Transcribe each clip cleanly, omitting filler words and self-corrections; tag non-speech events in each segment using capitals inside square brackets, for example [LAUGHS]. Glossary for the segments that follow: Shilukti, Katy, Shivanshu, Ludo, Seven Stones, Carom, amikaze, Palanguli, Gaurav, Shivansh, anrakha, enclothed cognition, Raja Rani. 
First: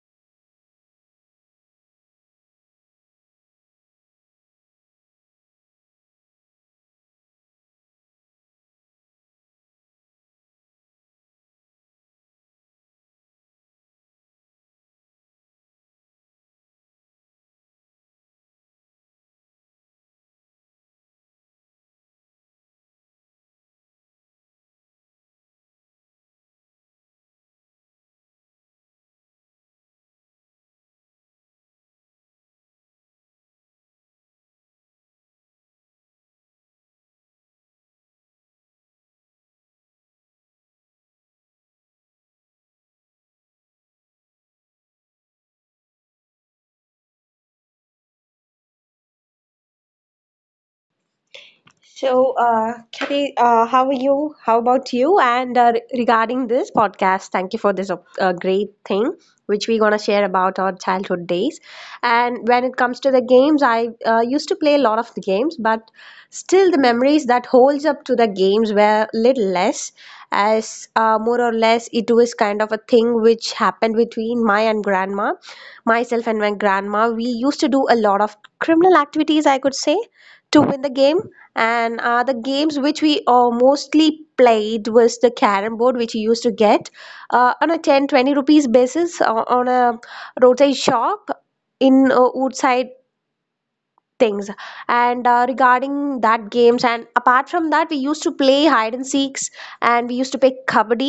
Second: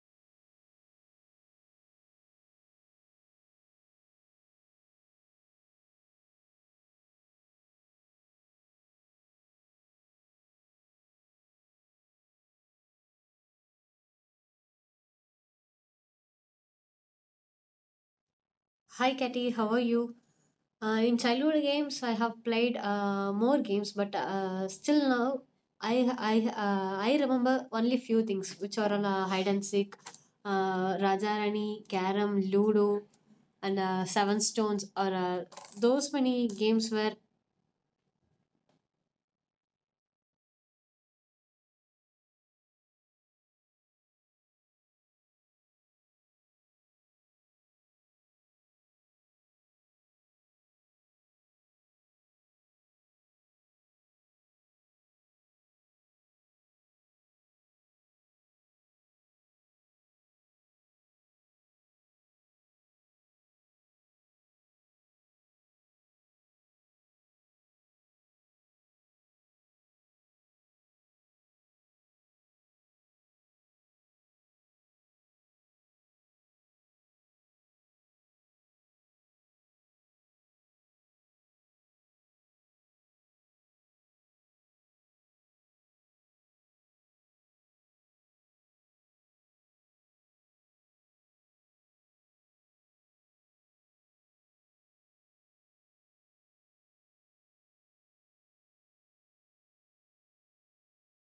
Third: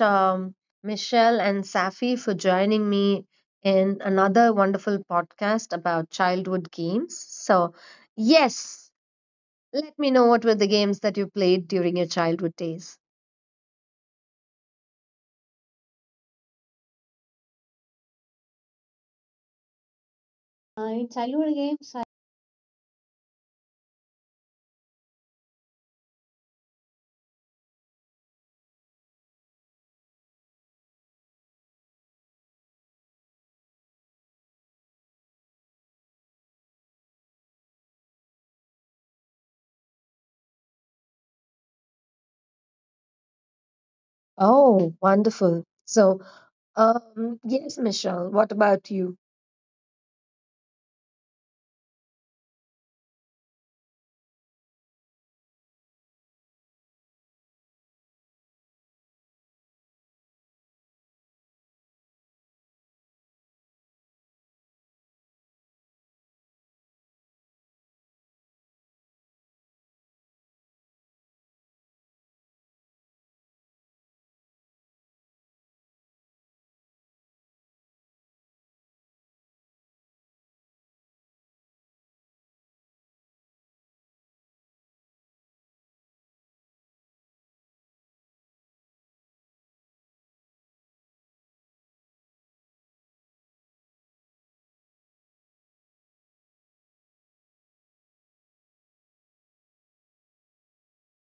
Michelle and Safi, for joining me in another wonderful podcast about childhood games. So, yes, let me know what were the games that you played during your childhood days. Hi, Katy. How are you? Uh, My in childhood childhood games, games, I... I have played more games, but still now, I I I remember only few things, which are hide and seek, Raja Rani, Carom, Ludo, and Seven Stones. Or Those many games were. Oh, wonderful. So, yes, Michelle, what about you? So, Kitty, how are you? How about you? And regarding this podcast, thank you for this great thing which we're gonna share about our childhood days. And when it comes to the games, I used to play a lot of the games, but still the memories that holds up to the games were little less, as more or less it was kind of a thing which happened between myself and my grandma. We used to do a lot of criminal activities, I could say, to win the game, and the games which we mostly played was the carom board which you used to get on a 10, 20 rupees basis on a roadside shop in woodside things. And regarding that games, and apart from that we used to play hide and seeks, and we used to play kabaddi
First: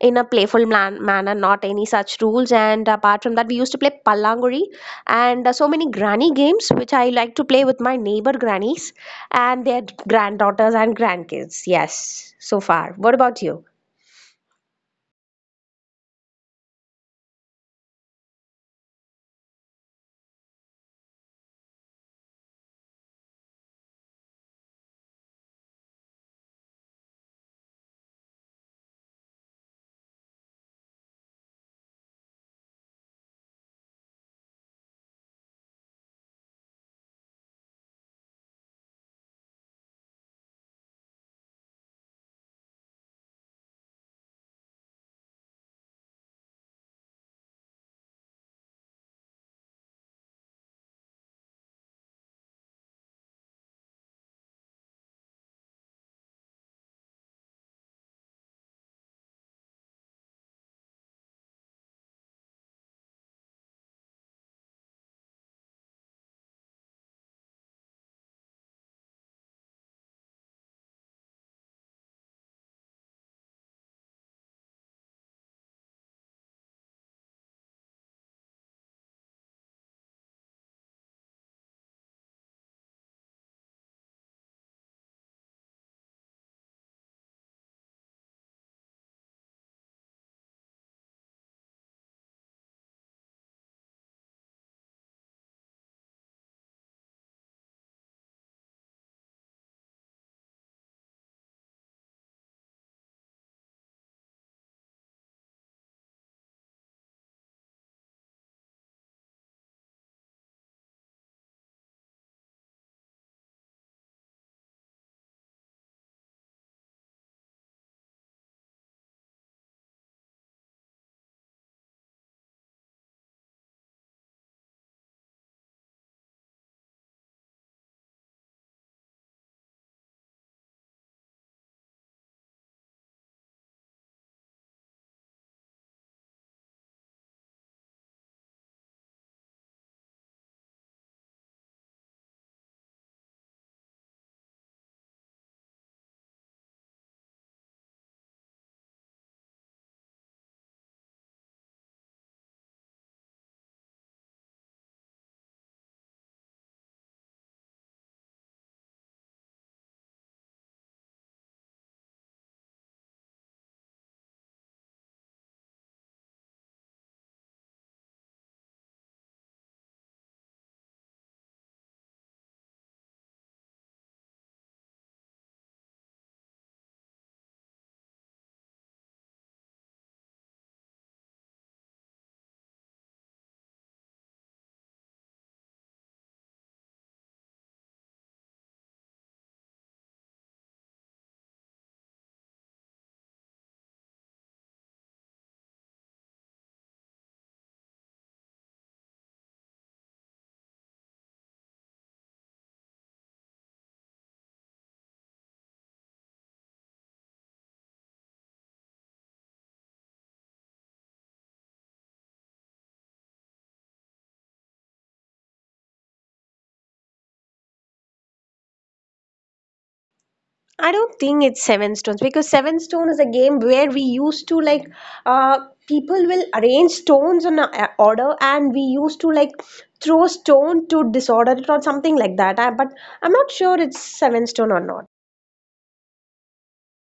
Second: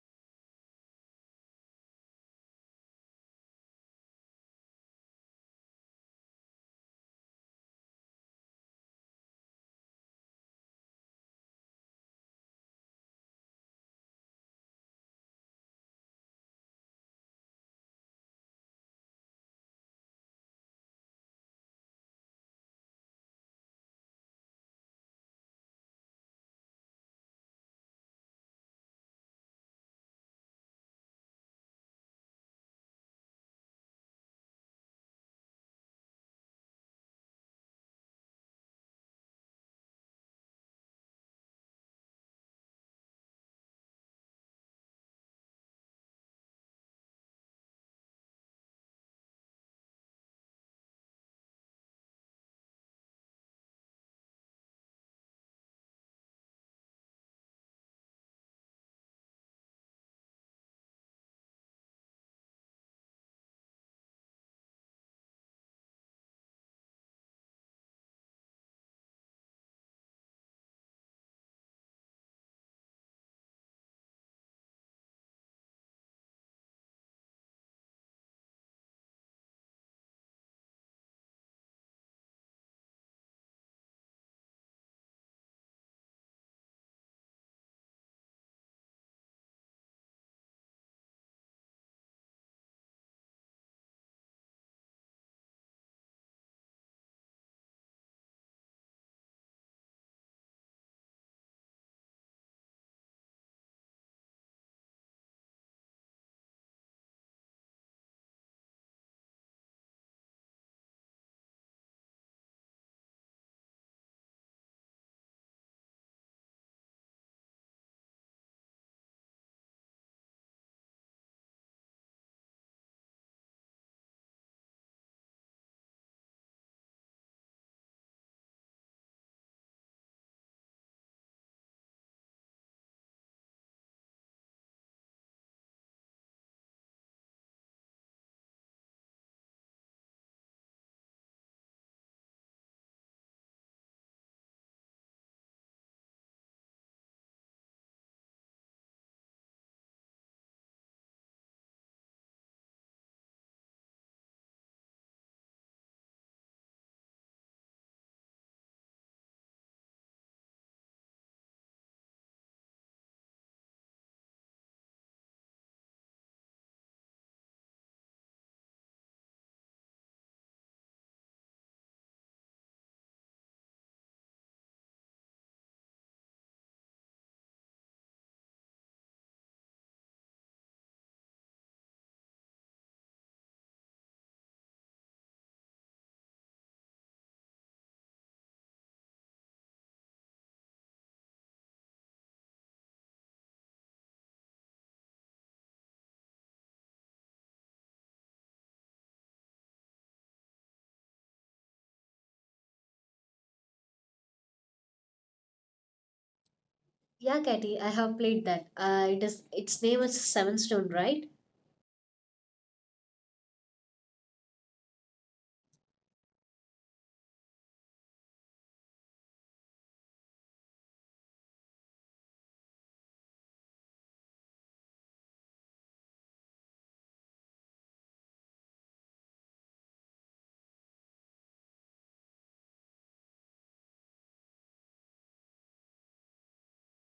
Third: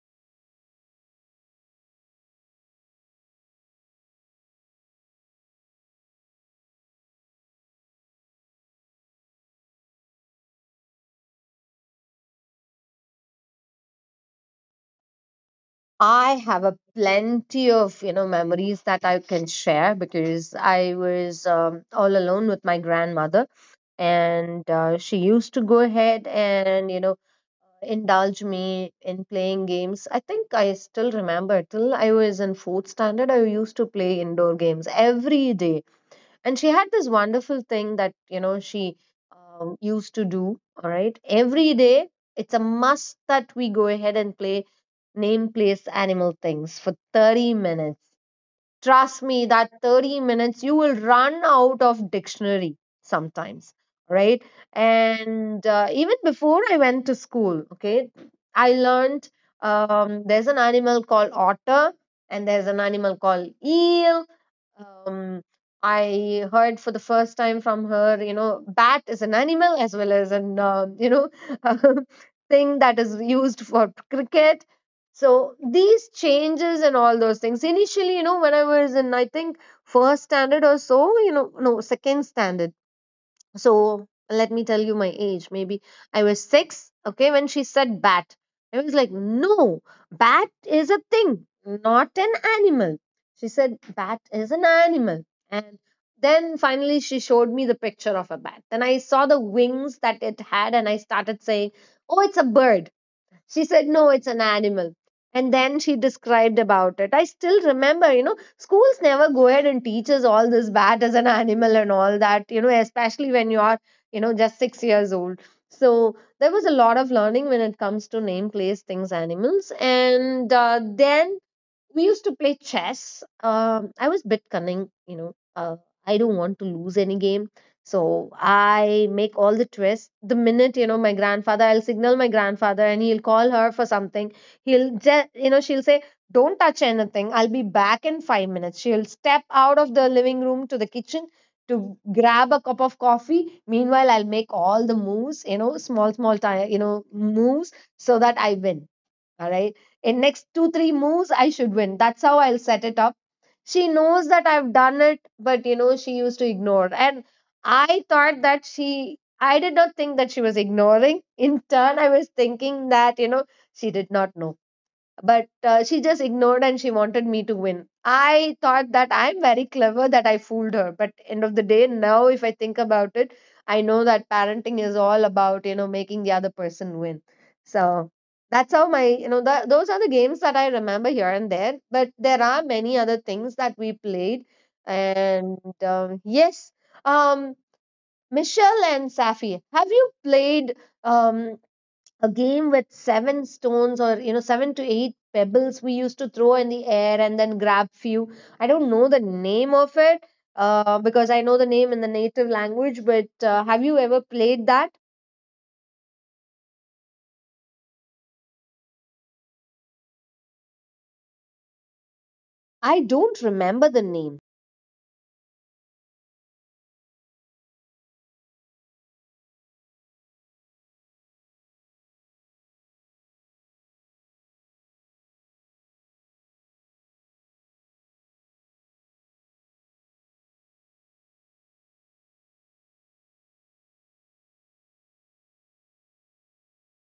in a playful manner, not any such rules. And apart from that we used to play pallanguri, and so many granny games which I like to play with my neighbor grannies and their granddaughters and grandkids. Yes, so far, what about you? I have a plenty of, you know, memories that I can share because I was all alone with my grandmother. And she used to go ahead and, you know, indulge me in playing games. I think I still remember till I was in fourth standard, I used to play indoor games every day. And she had this wonderful thing that, you know, she used to do. All right, every day it's a must that we go ahead and play name, place, animal, things for 30 minutes. Trust me, that 30 minutes you will run out of dictionary sometimes, right? And even before I went to school, okay, I learned, there's an animal called otter, and there's an animal called eel. um, I heard for the first time from her, you know, bat is an animal as well as an you know, [LAUGHS] thing that is used for cricket. So these changes and all those things. Initially, you know, when I was in, I think, first standard or so, you know, no, second standard. So let me tell you my age. Maybe I was six, okay, when she said bat. I was like, no, bat is a thing, not an animal. She said, bat is an animal. And then finally she showed me the picture of a bat. Then I saw the wings that it had and I started saying, oh, it's a bird. She said, no, it's an animal. And then she described about it. I still remember, you know, schools never go ahead and teach us all this, bat as an animal and all that, you know, especially when you are, you know, just 6 years old. So there was a lot of learning when it comes to name, place, things, animals. And then we used to play chess. I was bit cunning, you know. I don't want to lose any game, so I make all the twists. The minute, you know, my grandfather, I'll signal my grandfather, and he'll call her for something. He'll just, you know, she'll say, "Don't touch anything. I'll be back in 5 minutes." She'll step out of the living room to the kitchen to grab a cup of coffee. Meanwhile, I'll make all the moves, you know, small, small, you know, moves so that I win, all right. In next two, three moves, I should win. That's how I'll set it up. She knows that I've done it, but, you know, she used to ignore. And I thought that I did not think that she was ignoring. In turn, I was thinking that, you know, she did not know, but she just ignored and she wanted me to win. I thought that I'm very clever that I fooled her, but end of the day, now if I think about it, I know that parenting is all about, you know, making the other person win. So that's how my, you know, those are the games that I remember here and there, but there are many other things that we played. And, yes. um Michelle and Safi, have you played um a game with seven stones or, you know, seven to eight pebbles we used to throw in the air and then grab few? I don't know the name of it, because I know the name in the native language, but have you ever played that? Yeah, Katy. I have played that. It is its name is Seven Stone, right? I don't remember the name. I don't think it's Seven Stones, because Seven Stone is a game where we used to like, uh people will arrange stones on a order, and we used to like throw stone to disorder it or something like that. But I'm not sure it's Seven Stone or not.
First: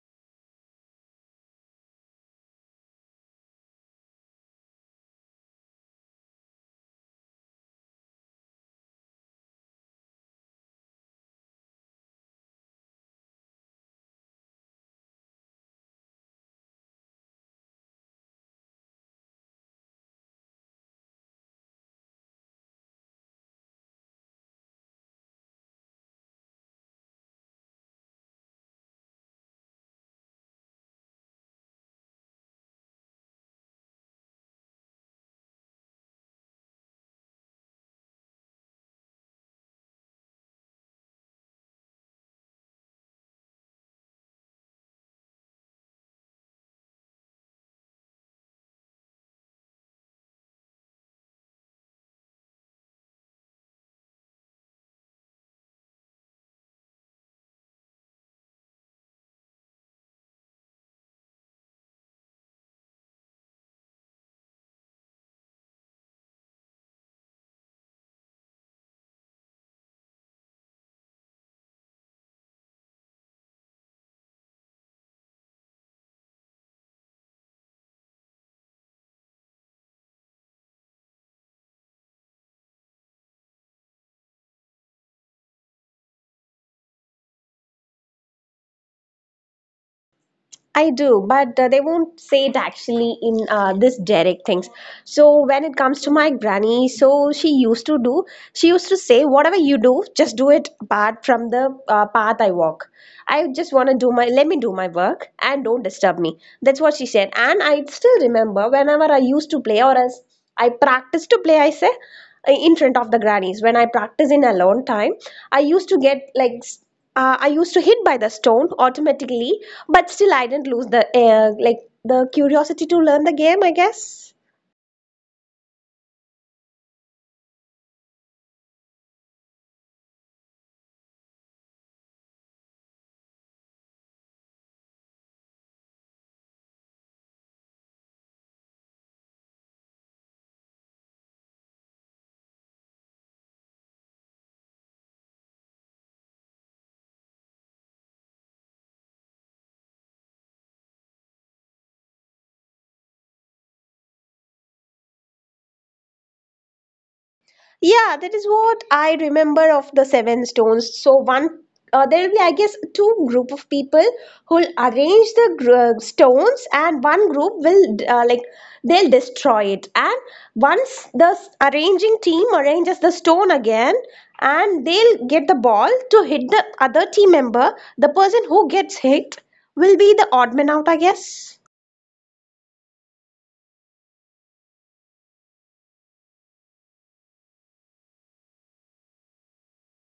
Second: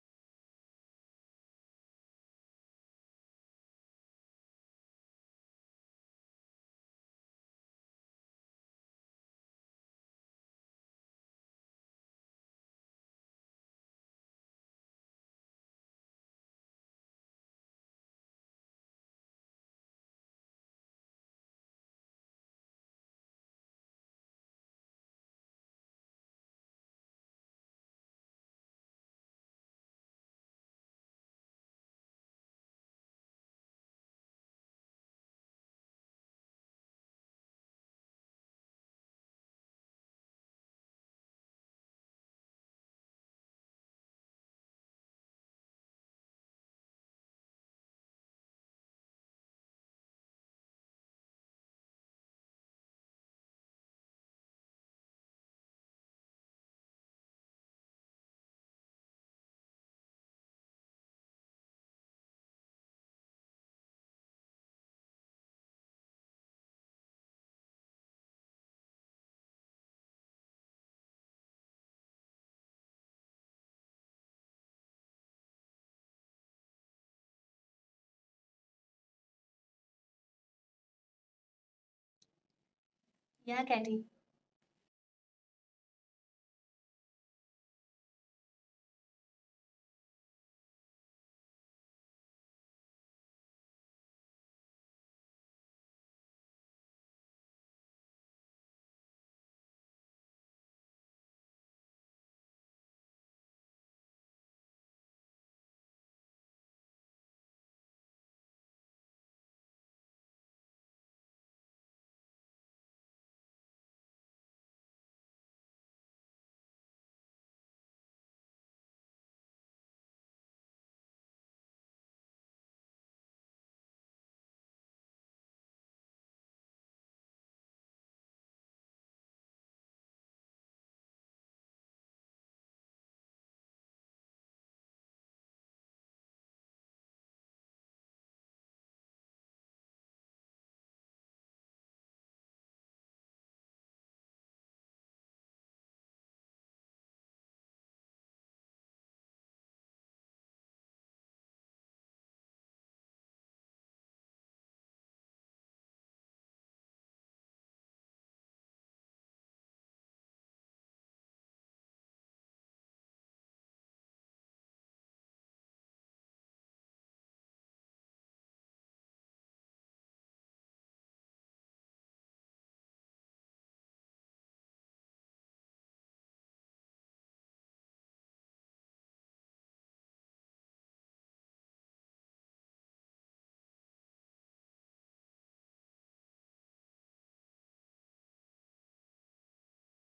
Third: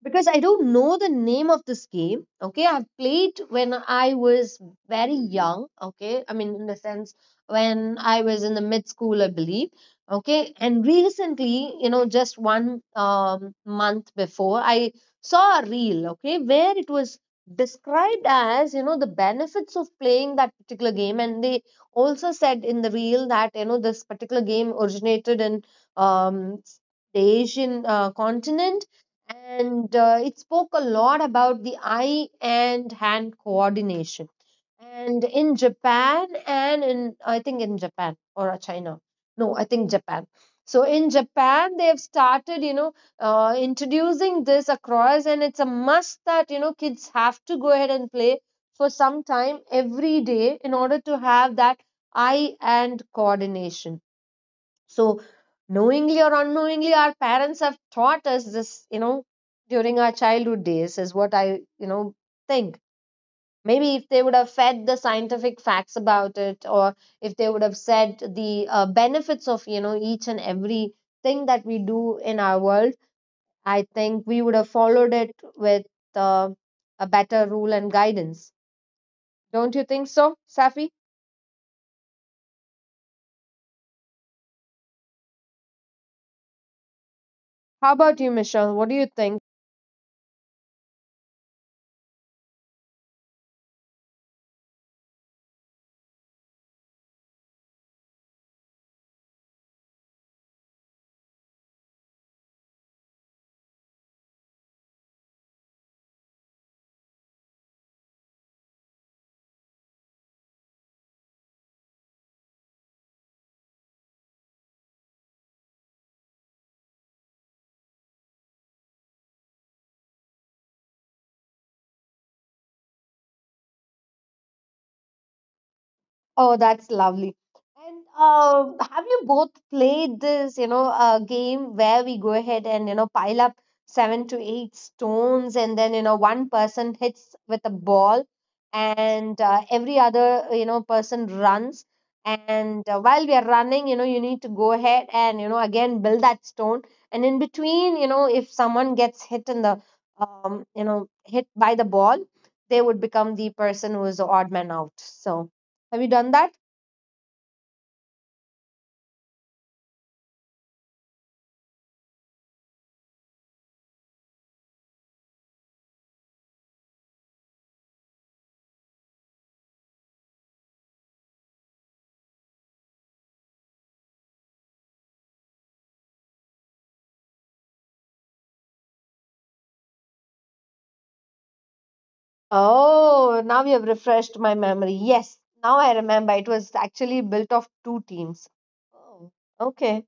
Because I don't know the name of this game. Okay, I've played when I was very young. Okay, I mean, in the sense when I was in the mid school, I believe. Okay, and recently, you know, just one month before, I saw a reel, okay, where it was described as, you know, the benefits of playing that particular game. And they also said in the reel that, you know, this particular game originated in, um, the Asian continent. And it spoke a lot about the eye and hand coordination and in Japan and in, I think in Japan or China. No, I think Japan. So in Japan they have started, you know, introducing this across, and it's a must that, you know, kids have to go ahead and play for some time every day in order to have that eye and coordination. So, knowingly or unknowingly, our parents have taught us this, you know, during our childhood days, is what I, you know, think. Maybe if they would have fed the scientific facts about it, or if they would have said the benefits of, you know, each and every thing that we do in our world, I think we would have followed it with, uh, a better rule and guidance. Don't you think so, Safi? Yeah, Katy. How about you, Michelle? What do you think? I do, but they won't say it actually in this direct things. So when it comes to my granny, so she used to say, whatever you do, just do it apart from the path I walk. I just want to do my, Let me do my work and don't disturb me. That's what she said. And I still remember, whenever I used to play or as I practice to play, I say, in front of the grannies. When I practice in alone time, I used to get like I used to hit by the stone automatically, but still I didn't lose the like, the curiosity to learn the game. I guess. Oh, that's lovely. And have you both played this, you know, game where we go ahead and, you know, pile up seven to eight stones and then, you know, one person hits with a ball, and every other, you know, person runs. And while we are running, you know, you need to go ahead and, you know, again build that stone. And in between, you know, if someone gets hit in the, you know, hit by the ball, they would become the person who is the odd man out. So. Have you done that? Yeah, that is what I remember of the seven stones. There will be, I guess, two group of people who'll arrange the stones, and one group will like, they'll destroy it. And once the arranging team arranges the stone again, and they'll get the ball to hit the other team member. The person who gets hit will be the odd man out, I guess. Oh, now you have refreshed my memory. Yes, now I remember. It was actually built of two teams. Oh, okay.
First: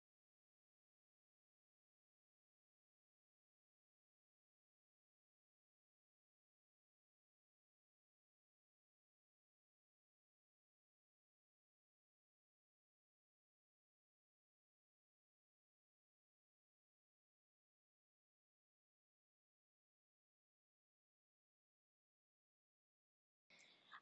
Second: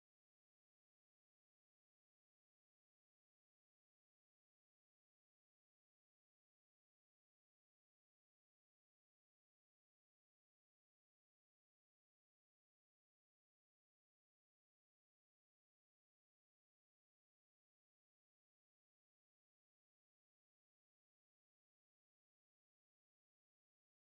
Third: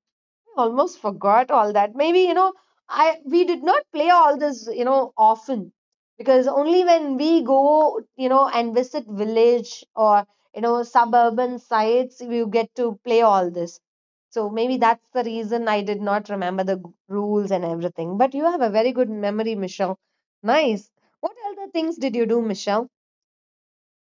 Almost forgot all that. Maybe, you know, I we did not play all this, you know, often, because only when we go, you know, and visit village or, you know, suburban sites, we get to play all this. So maybe that's the reason I did not remember the rules and everything. But you have a very good memory, Michelle. Nice. What other things did you do, Michelle?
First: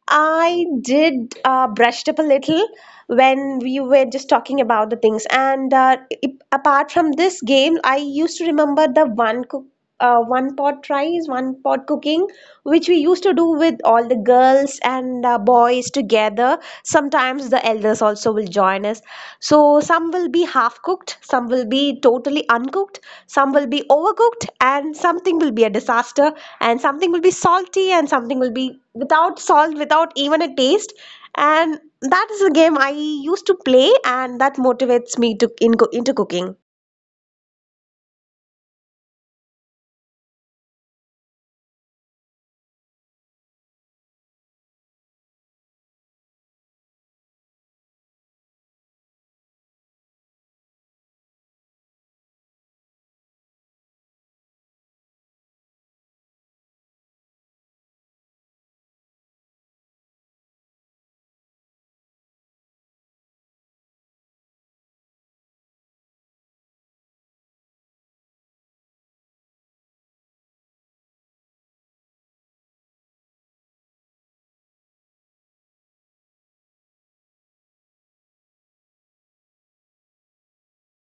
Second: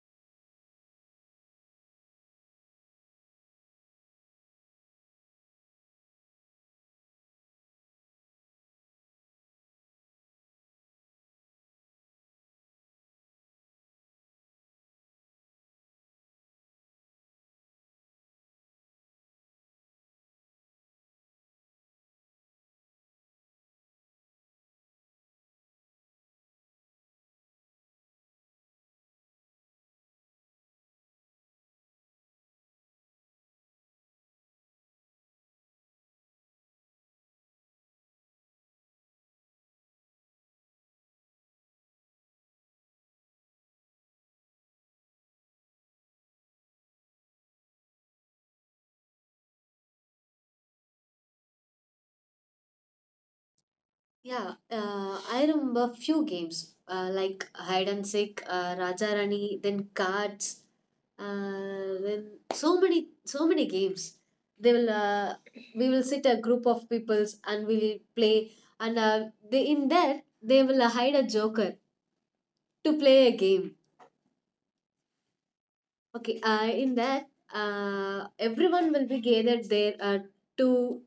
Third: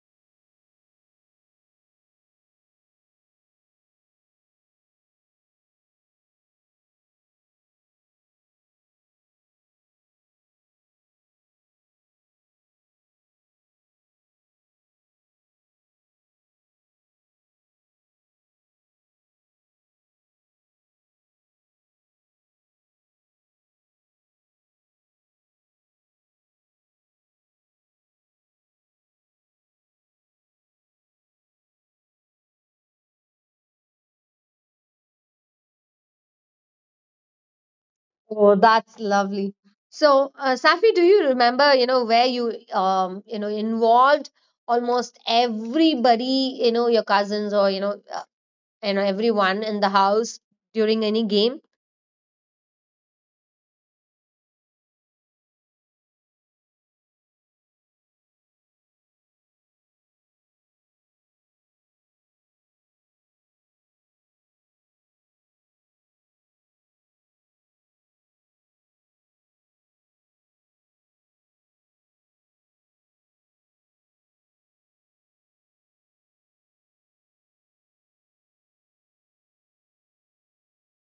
I did brushed up a little when we were just talking about the things. And I apart from this game, I used to remember the one pot rice, one pot cooking, which we used to do with all the girls and boys together. Sometimes the elders also will join us. So some will be half cooked, some will be totally uncooked, some will be overcooked, and something will be a disaster, and something will be salty, and something will be without salt, without even a taste. And that is a game I used to play, and that motivates me into cooking. Oh, that's lovely. So, Safi, do you remember, you know, where you, you know, involved almost everybody, you know, your cousins or, you know, everyone in the house during any game? Yeah, I remember few games like hide and seek, Raja Rani, then cards, then so many games. They will We will sit a group of peoples and we'll play, and they in there, they will hide a joker to play a game. Okay, in that everyone will be gathered there to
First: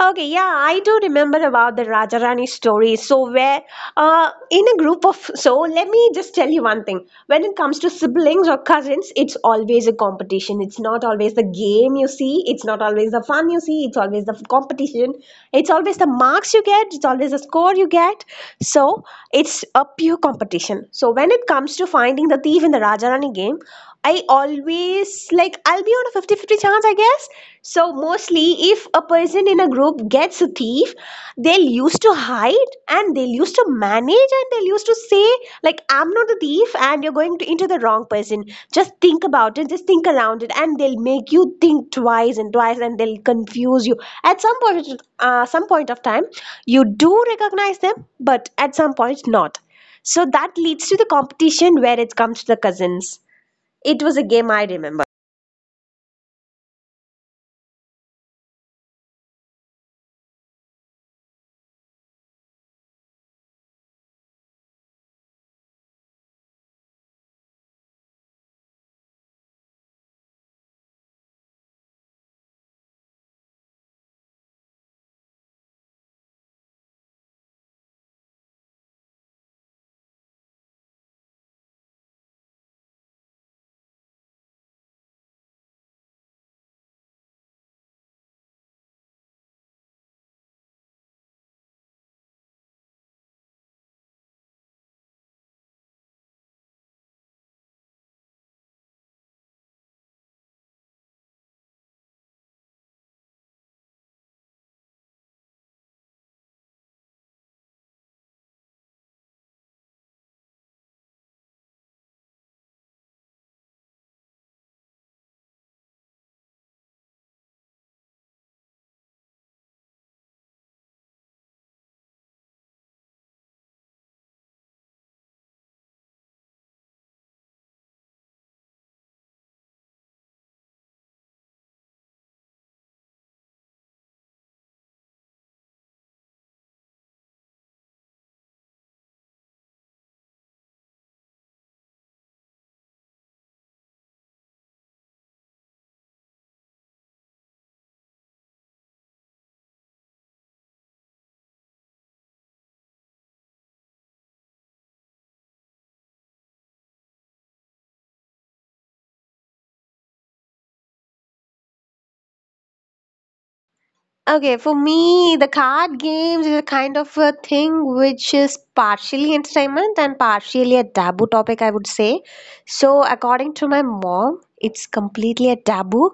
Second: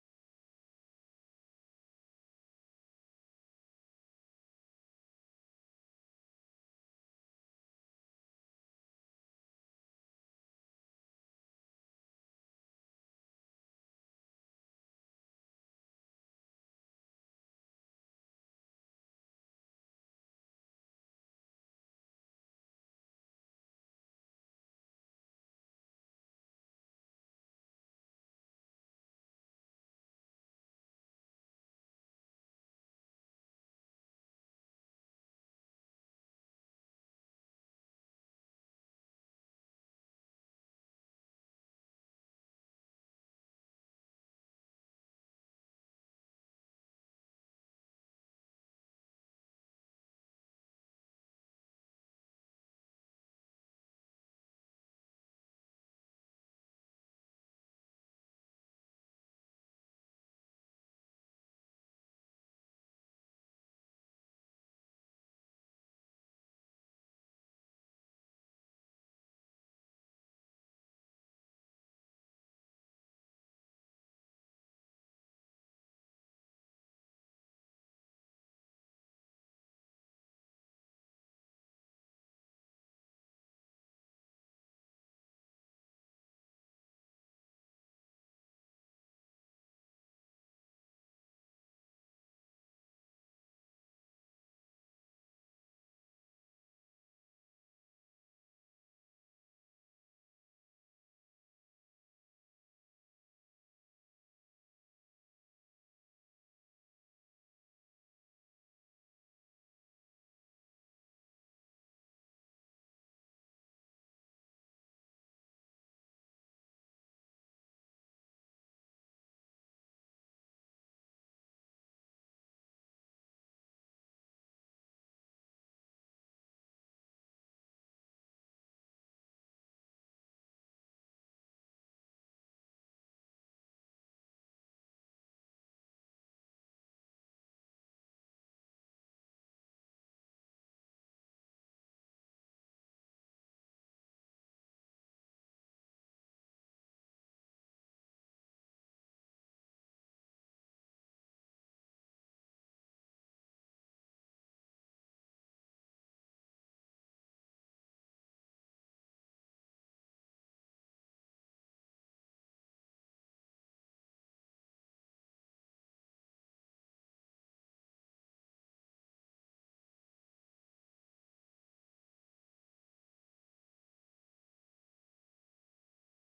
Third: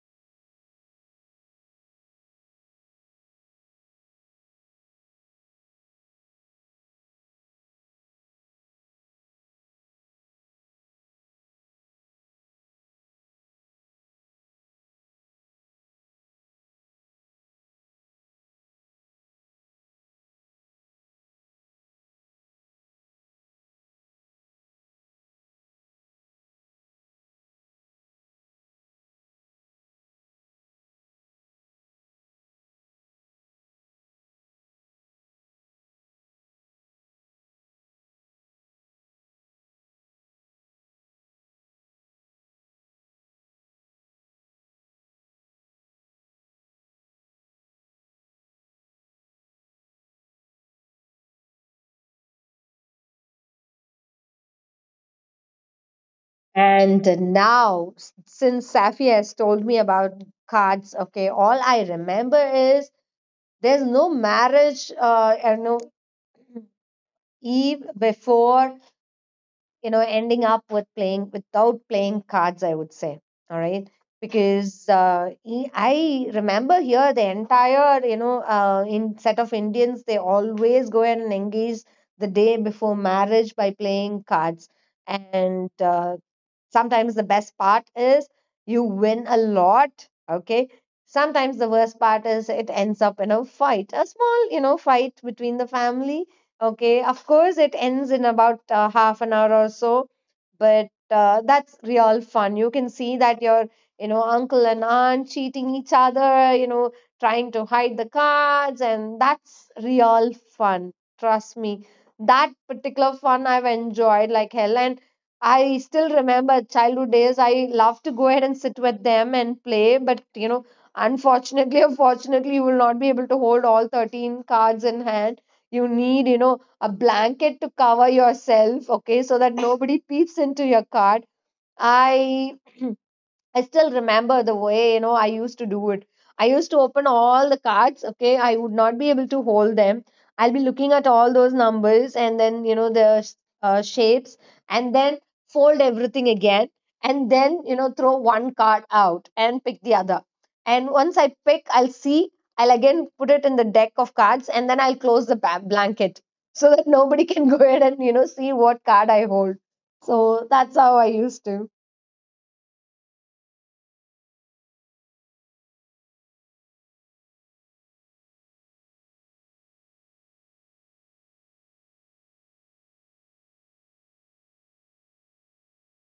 Okay, yeah, I do remember about the Rajarani story. So, where in a group of so, let me just tell you one thing. When it comes to siblings or cousins, it's always a competition. It's not always the game you see. It's not always the fun you see. It's always the competition. It's always the marks you get. It's always the score you get. So it's a pure competition. So when it comes to finding the thief in the Rajarani game, I always like I'll be on a 50-50 chance, I guess. So mostly if a person in a group gets a thief, they'll used to hide, and they'll used to manage, and they'll used to say, like, I'm not the thief and you're going to into the wrong person. Just think about it, just think around it, and they'll make you think twice and twice, and they'll confuse you. At some point, some point of time, you do recognize them, but at some point not. So that leads to the competition where it comes to the cousins. It was a game I remember. And now, since Safi has told me about cards, okay, all I remember is there's no marriage, you know, eve before, you know, ending up with playing without playing cards, I would say. All right. Because I remember here the entire, you know, in set of Indians, they always go and engage the day before marriage by playing cards. And Sometimes the best part is you win a lot, okay? Sometimes the worst part is it ends up in a fight, a small, you know, fight between the family, okay? Of course, it ends in about half an hour or so, but that's real fun. You can see that your, you know, uncle and aunt cheating each other, you know, trying to hide the cards, and that's real fun. Trust me. That particular fun I've enjoyed like hell. And I still remember childhood days. I love to go ahead and sit with them and play, but, you know, unfortunately [LAUGHS] or fortunately, you will not be able to hold all 13 cards in hand. You need, you know, a blanket to cover yourself, okay, so that nobody peeps into your card. I I still remember the way, you know, I used to do it. I used to open all the cards, okay? I would not be able to hold them. I'll be looking at all those numbers and then, you know, the shapes, and then fold everything again, and then, you know, throw one card out and pick the other. And once I pick, I'll see, I'll again put it in the deck of cards and then I'll close the blanket so that nobody can [LAUGHS] go ahead and, you know, see what card I hold. So that's how I used to. Okay, for me, the card games is a kind of a thing which is partially entertainment and partially a taboo topic, I would say. So, according to my mom, it's completely a taboo,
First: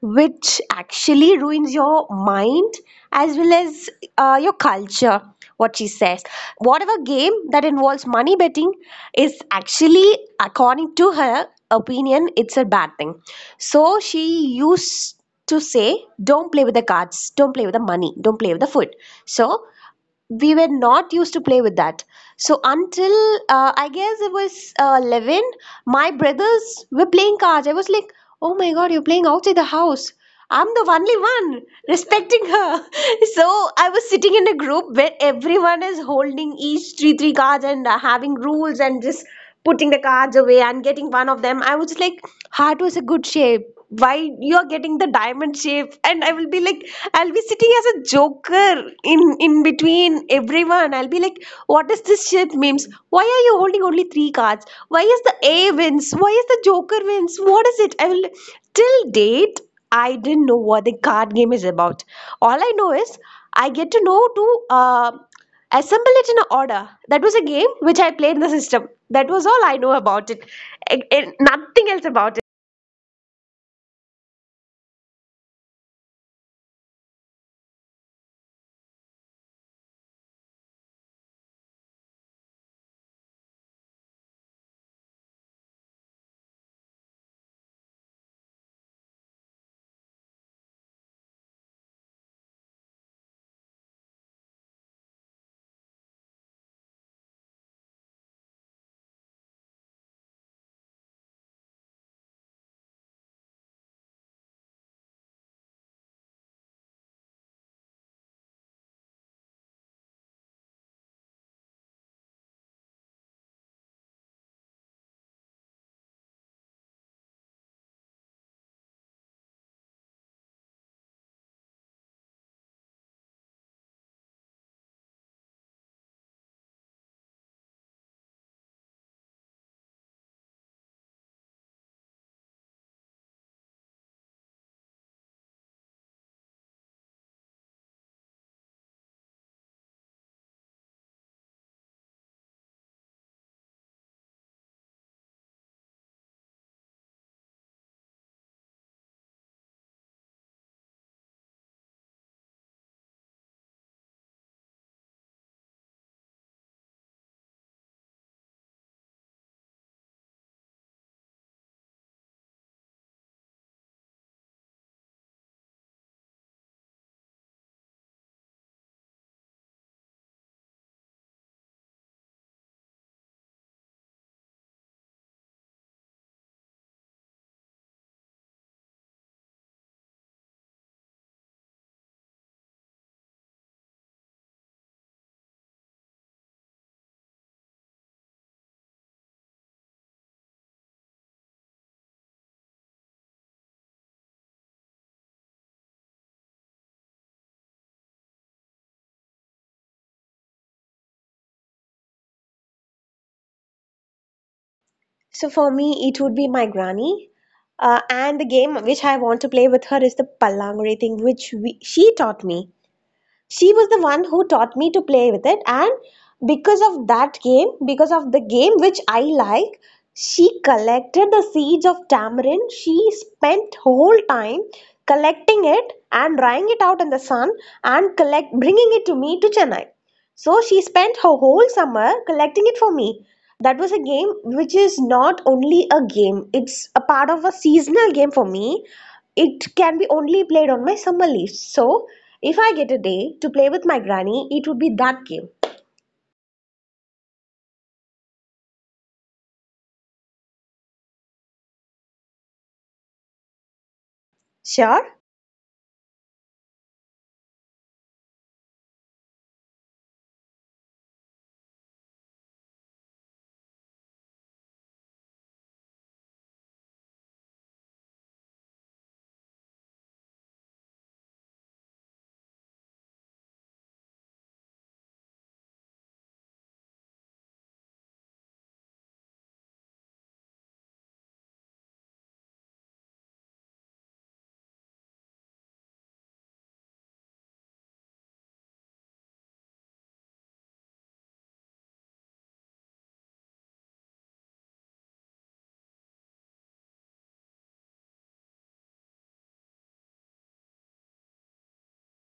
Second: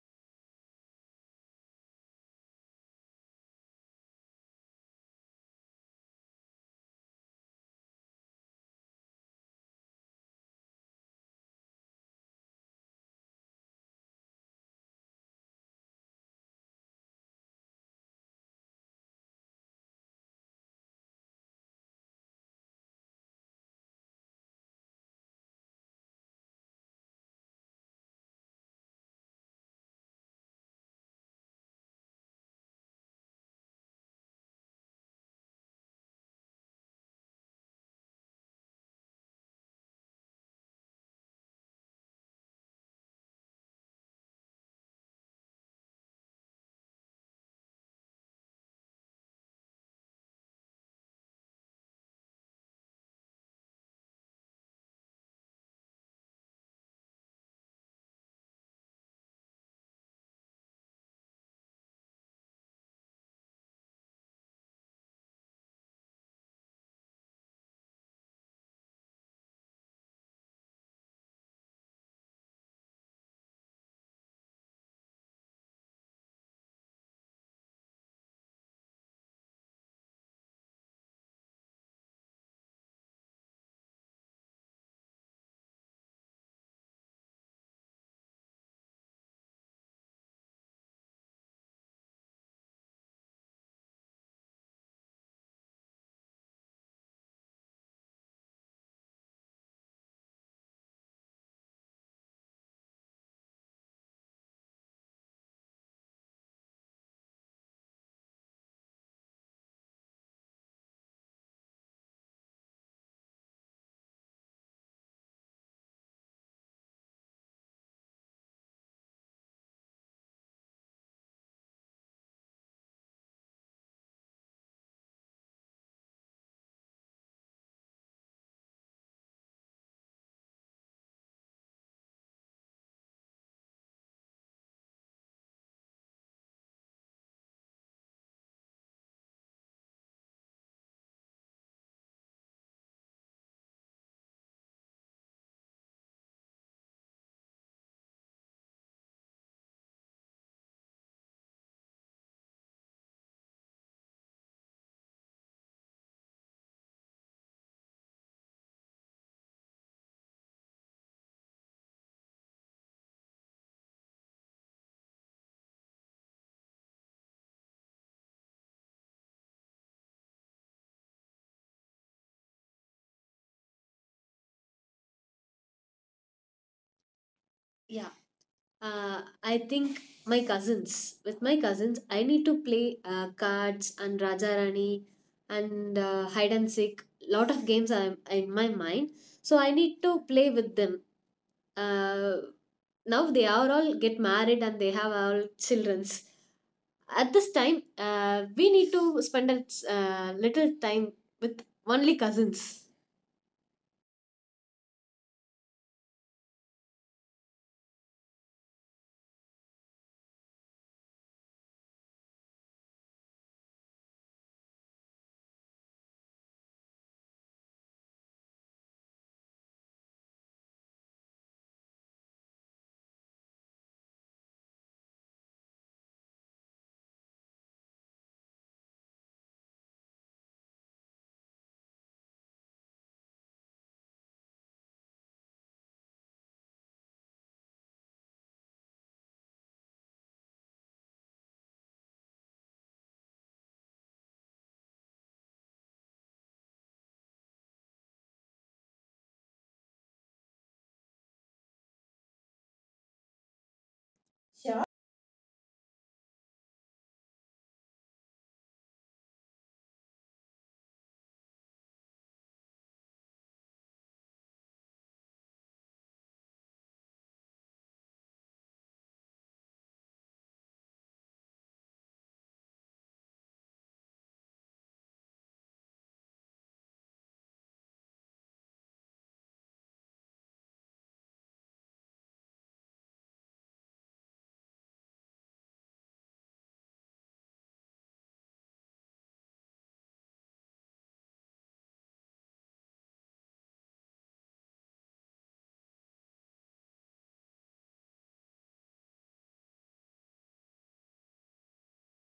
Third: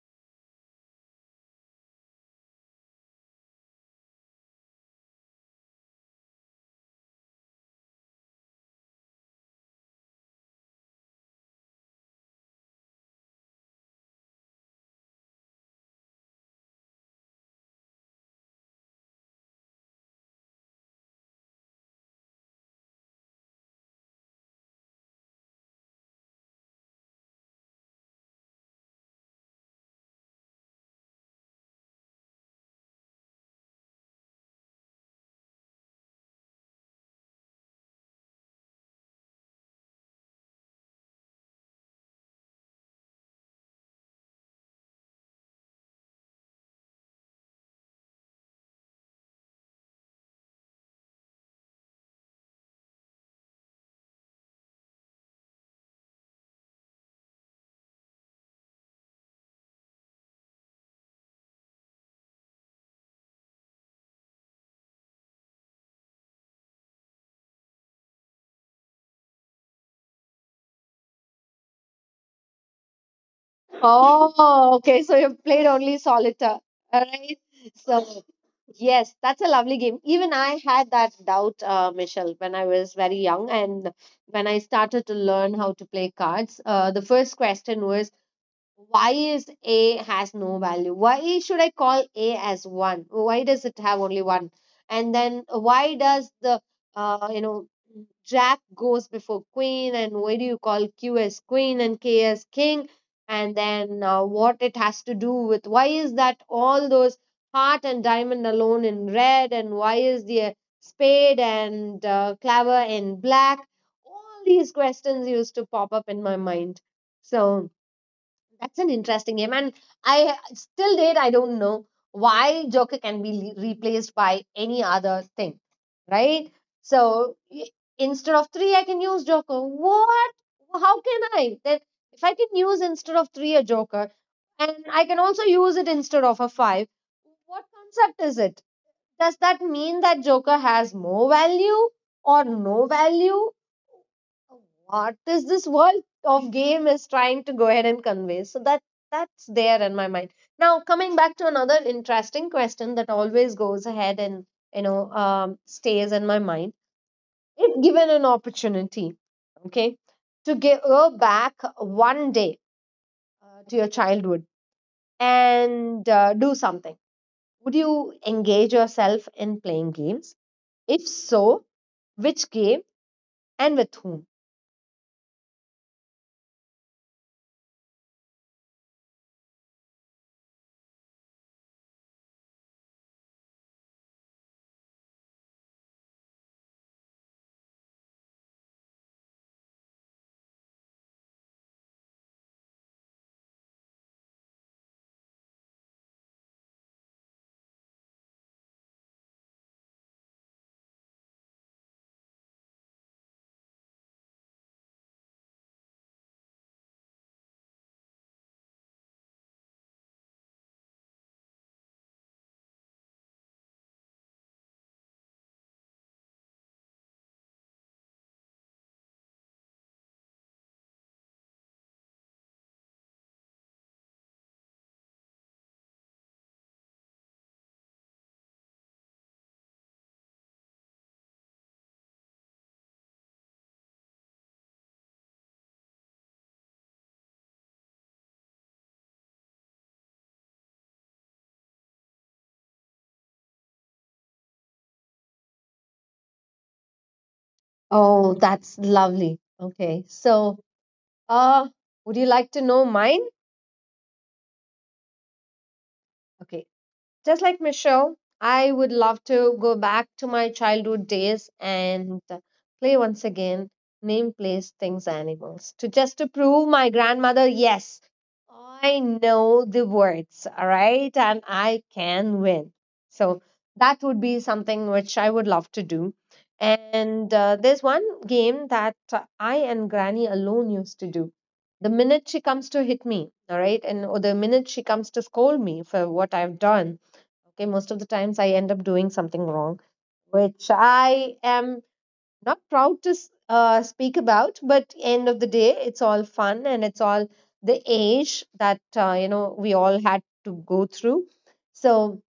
which actually ruins your mind as well as your culture. What she says, whatever game that involves money betting is actually, according to her opinion, it's a bad thing. So she used to say, don't play with the cards, don't play with the money, don't play with the food. So we were not used to play with that. So until, I guess it was 11, my brothers were playing cards. I was like, oh my god, you're playing outside the house. I'm the only one respecting her. [LAUGHS] So I was sitting in a group where everyone is holding each three cards and having rules, and just putting the cards away and getting one of them. I was like, heart was a good shape, why you are getting the diamond shape? And I will be like, I'll be sitting as a joker in between everyone. I'll be like, "What is this shit, memes? Why are you holding only three cards? Why is the A wins? Why is the Joker wins? What is it?" I will Till date I didn't know what the card game is about. All I know is I get to know to uh, assemble it in an order. That was a game which I played in the system. That was all I know about it, and nothing else about it. Oh, okay. So you've played only solitaire. All right. So, yes, that's a lovely game. Even I had that doubt, Michelle, when I was very young and when I started to learn how to play cards. The first question was, why is A has no value? Why should I call A as one? Why does it have only one? And then why does the, you know, Jack goes before Queen, and why do you call Q as Queen and K as King? And then what it has to do with why is that all those heart and diamond alone in red, and why is the spade and claver in black? All these questions used to pop up in my mind. So that's an interesting game, and I still date I don't know why Joker can be replaced by any other thing, right? So instead of three, I can use Joker. What? How can I? That if I can use instead of three a Joker, and I can also use it instead of a five. What concept is it? Does that mean that Joker has more value or no value? What is this world of game is trying to go ahead and convey? So that's there in my mind. Now coming back to another interesting question that always goes ahead and stays in my mind. If given an opportunity, okay, to go back one day to your childhood and do something, would you engage yourself in playing games? If so, which game and with whom? yeah. I think my cousins. With my cousins, I need to play cards and Raja Rani and hide and seek. Lot of games are in my mind, so I need to play with them. Uh, now they are all get married and they have all childrens. At this time, we need to spend a little time with only cousins. So for me, it would be my granny. And the game which I want to play with her is the Pallangre thing, which she taught me, she was the one who taught me to play with it. And because of the game which I like, she collected the seeds of tamarind. She spent whole time collecting it and drying it out in the sun, and collect bringing it to me to Chennai. So she spent her whole summer collecting it for me. That was a game which is not only a game, it's a part of a seasonal game for me. It can be only played on my summer leaves. So if I get a day to play with my granny, it would be that game. Oh, that's lovely. Okay. So, uh, would you like to know mine? Sure? Okay. Just like Michelle, I would love to go back to my childhood days and play once again name, place, things, animals to just to prove my grandmother, yes, I know the words, all right, and I can win. So that would be something which I would love to do. And there's one game that I and Granny alone used to do. The minute she comes to hit me, all right, and or the minute she comes to scold me for what I've done, okay, most of the times I end up doing something wrong which I am not proud to speak about, but end of the day it's all fun and it's all the age that we all had to go through. So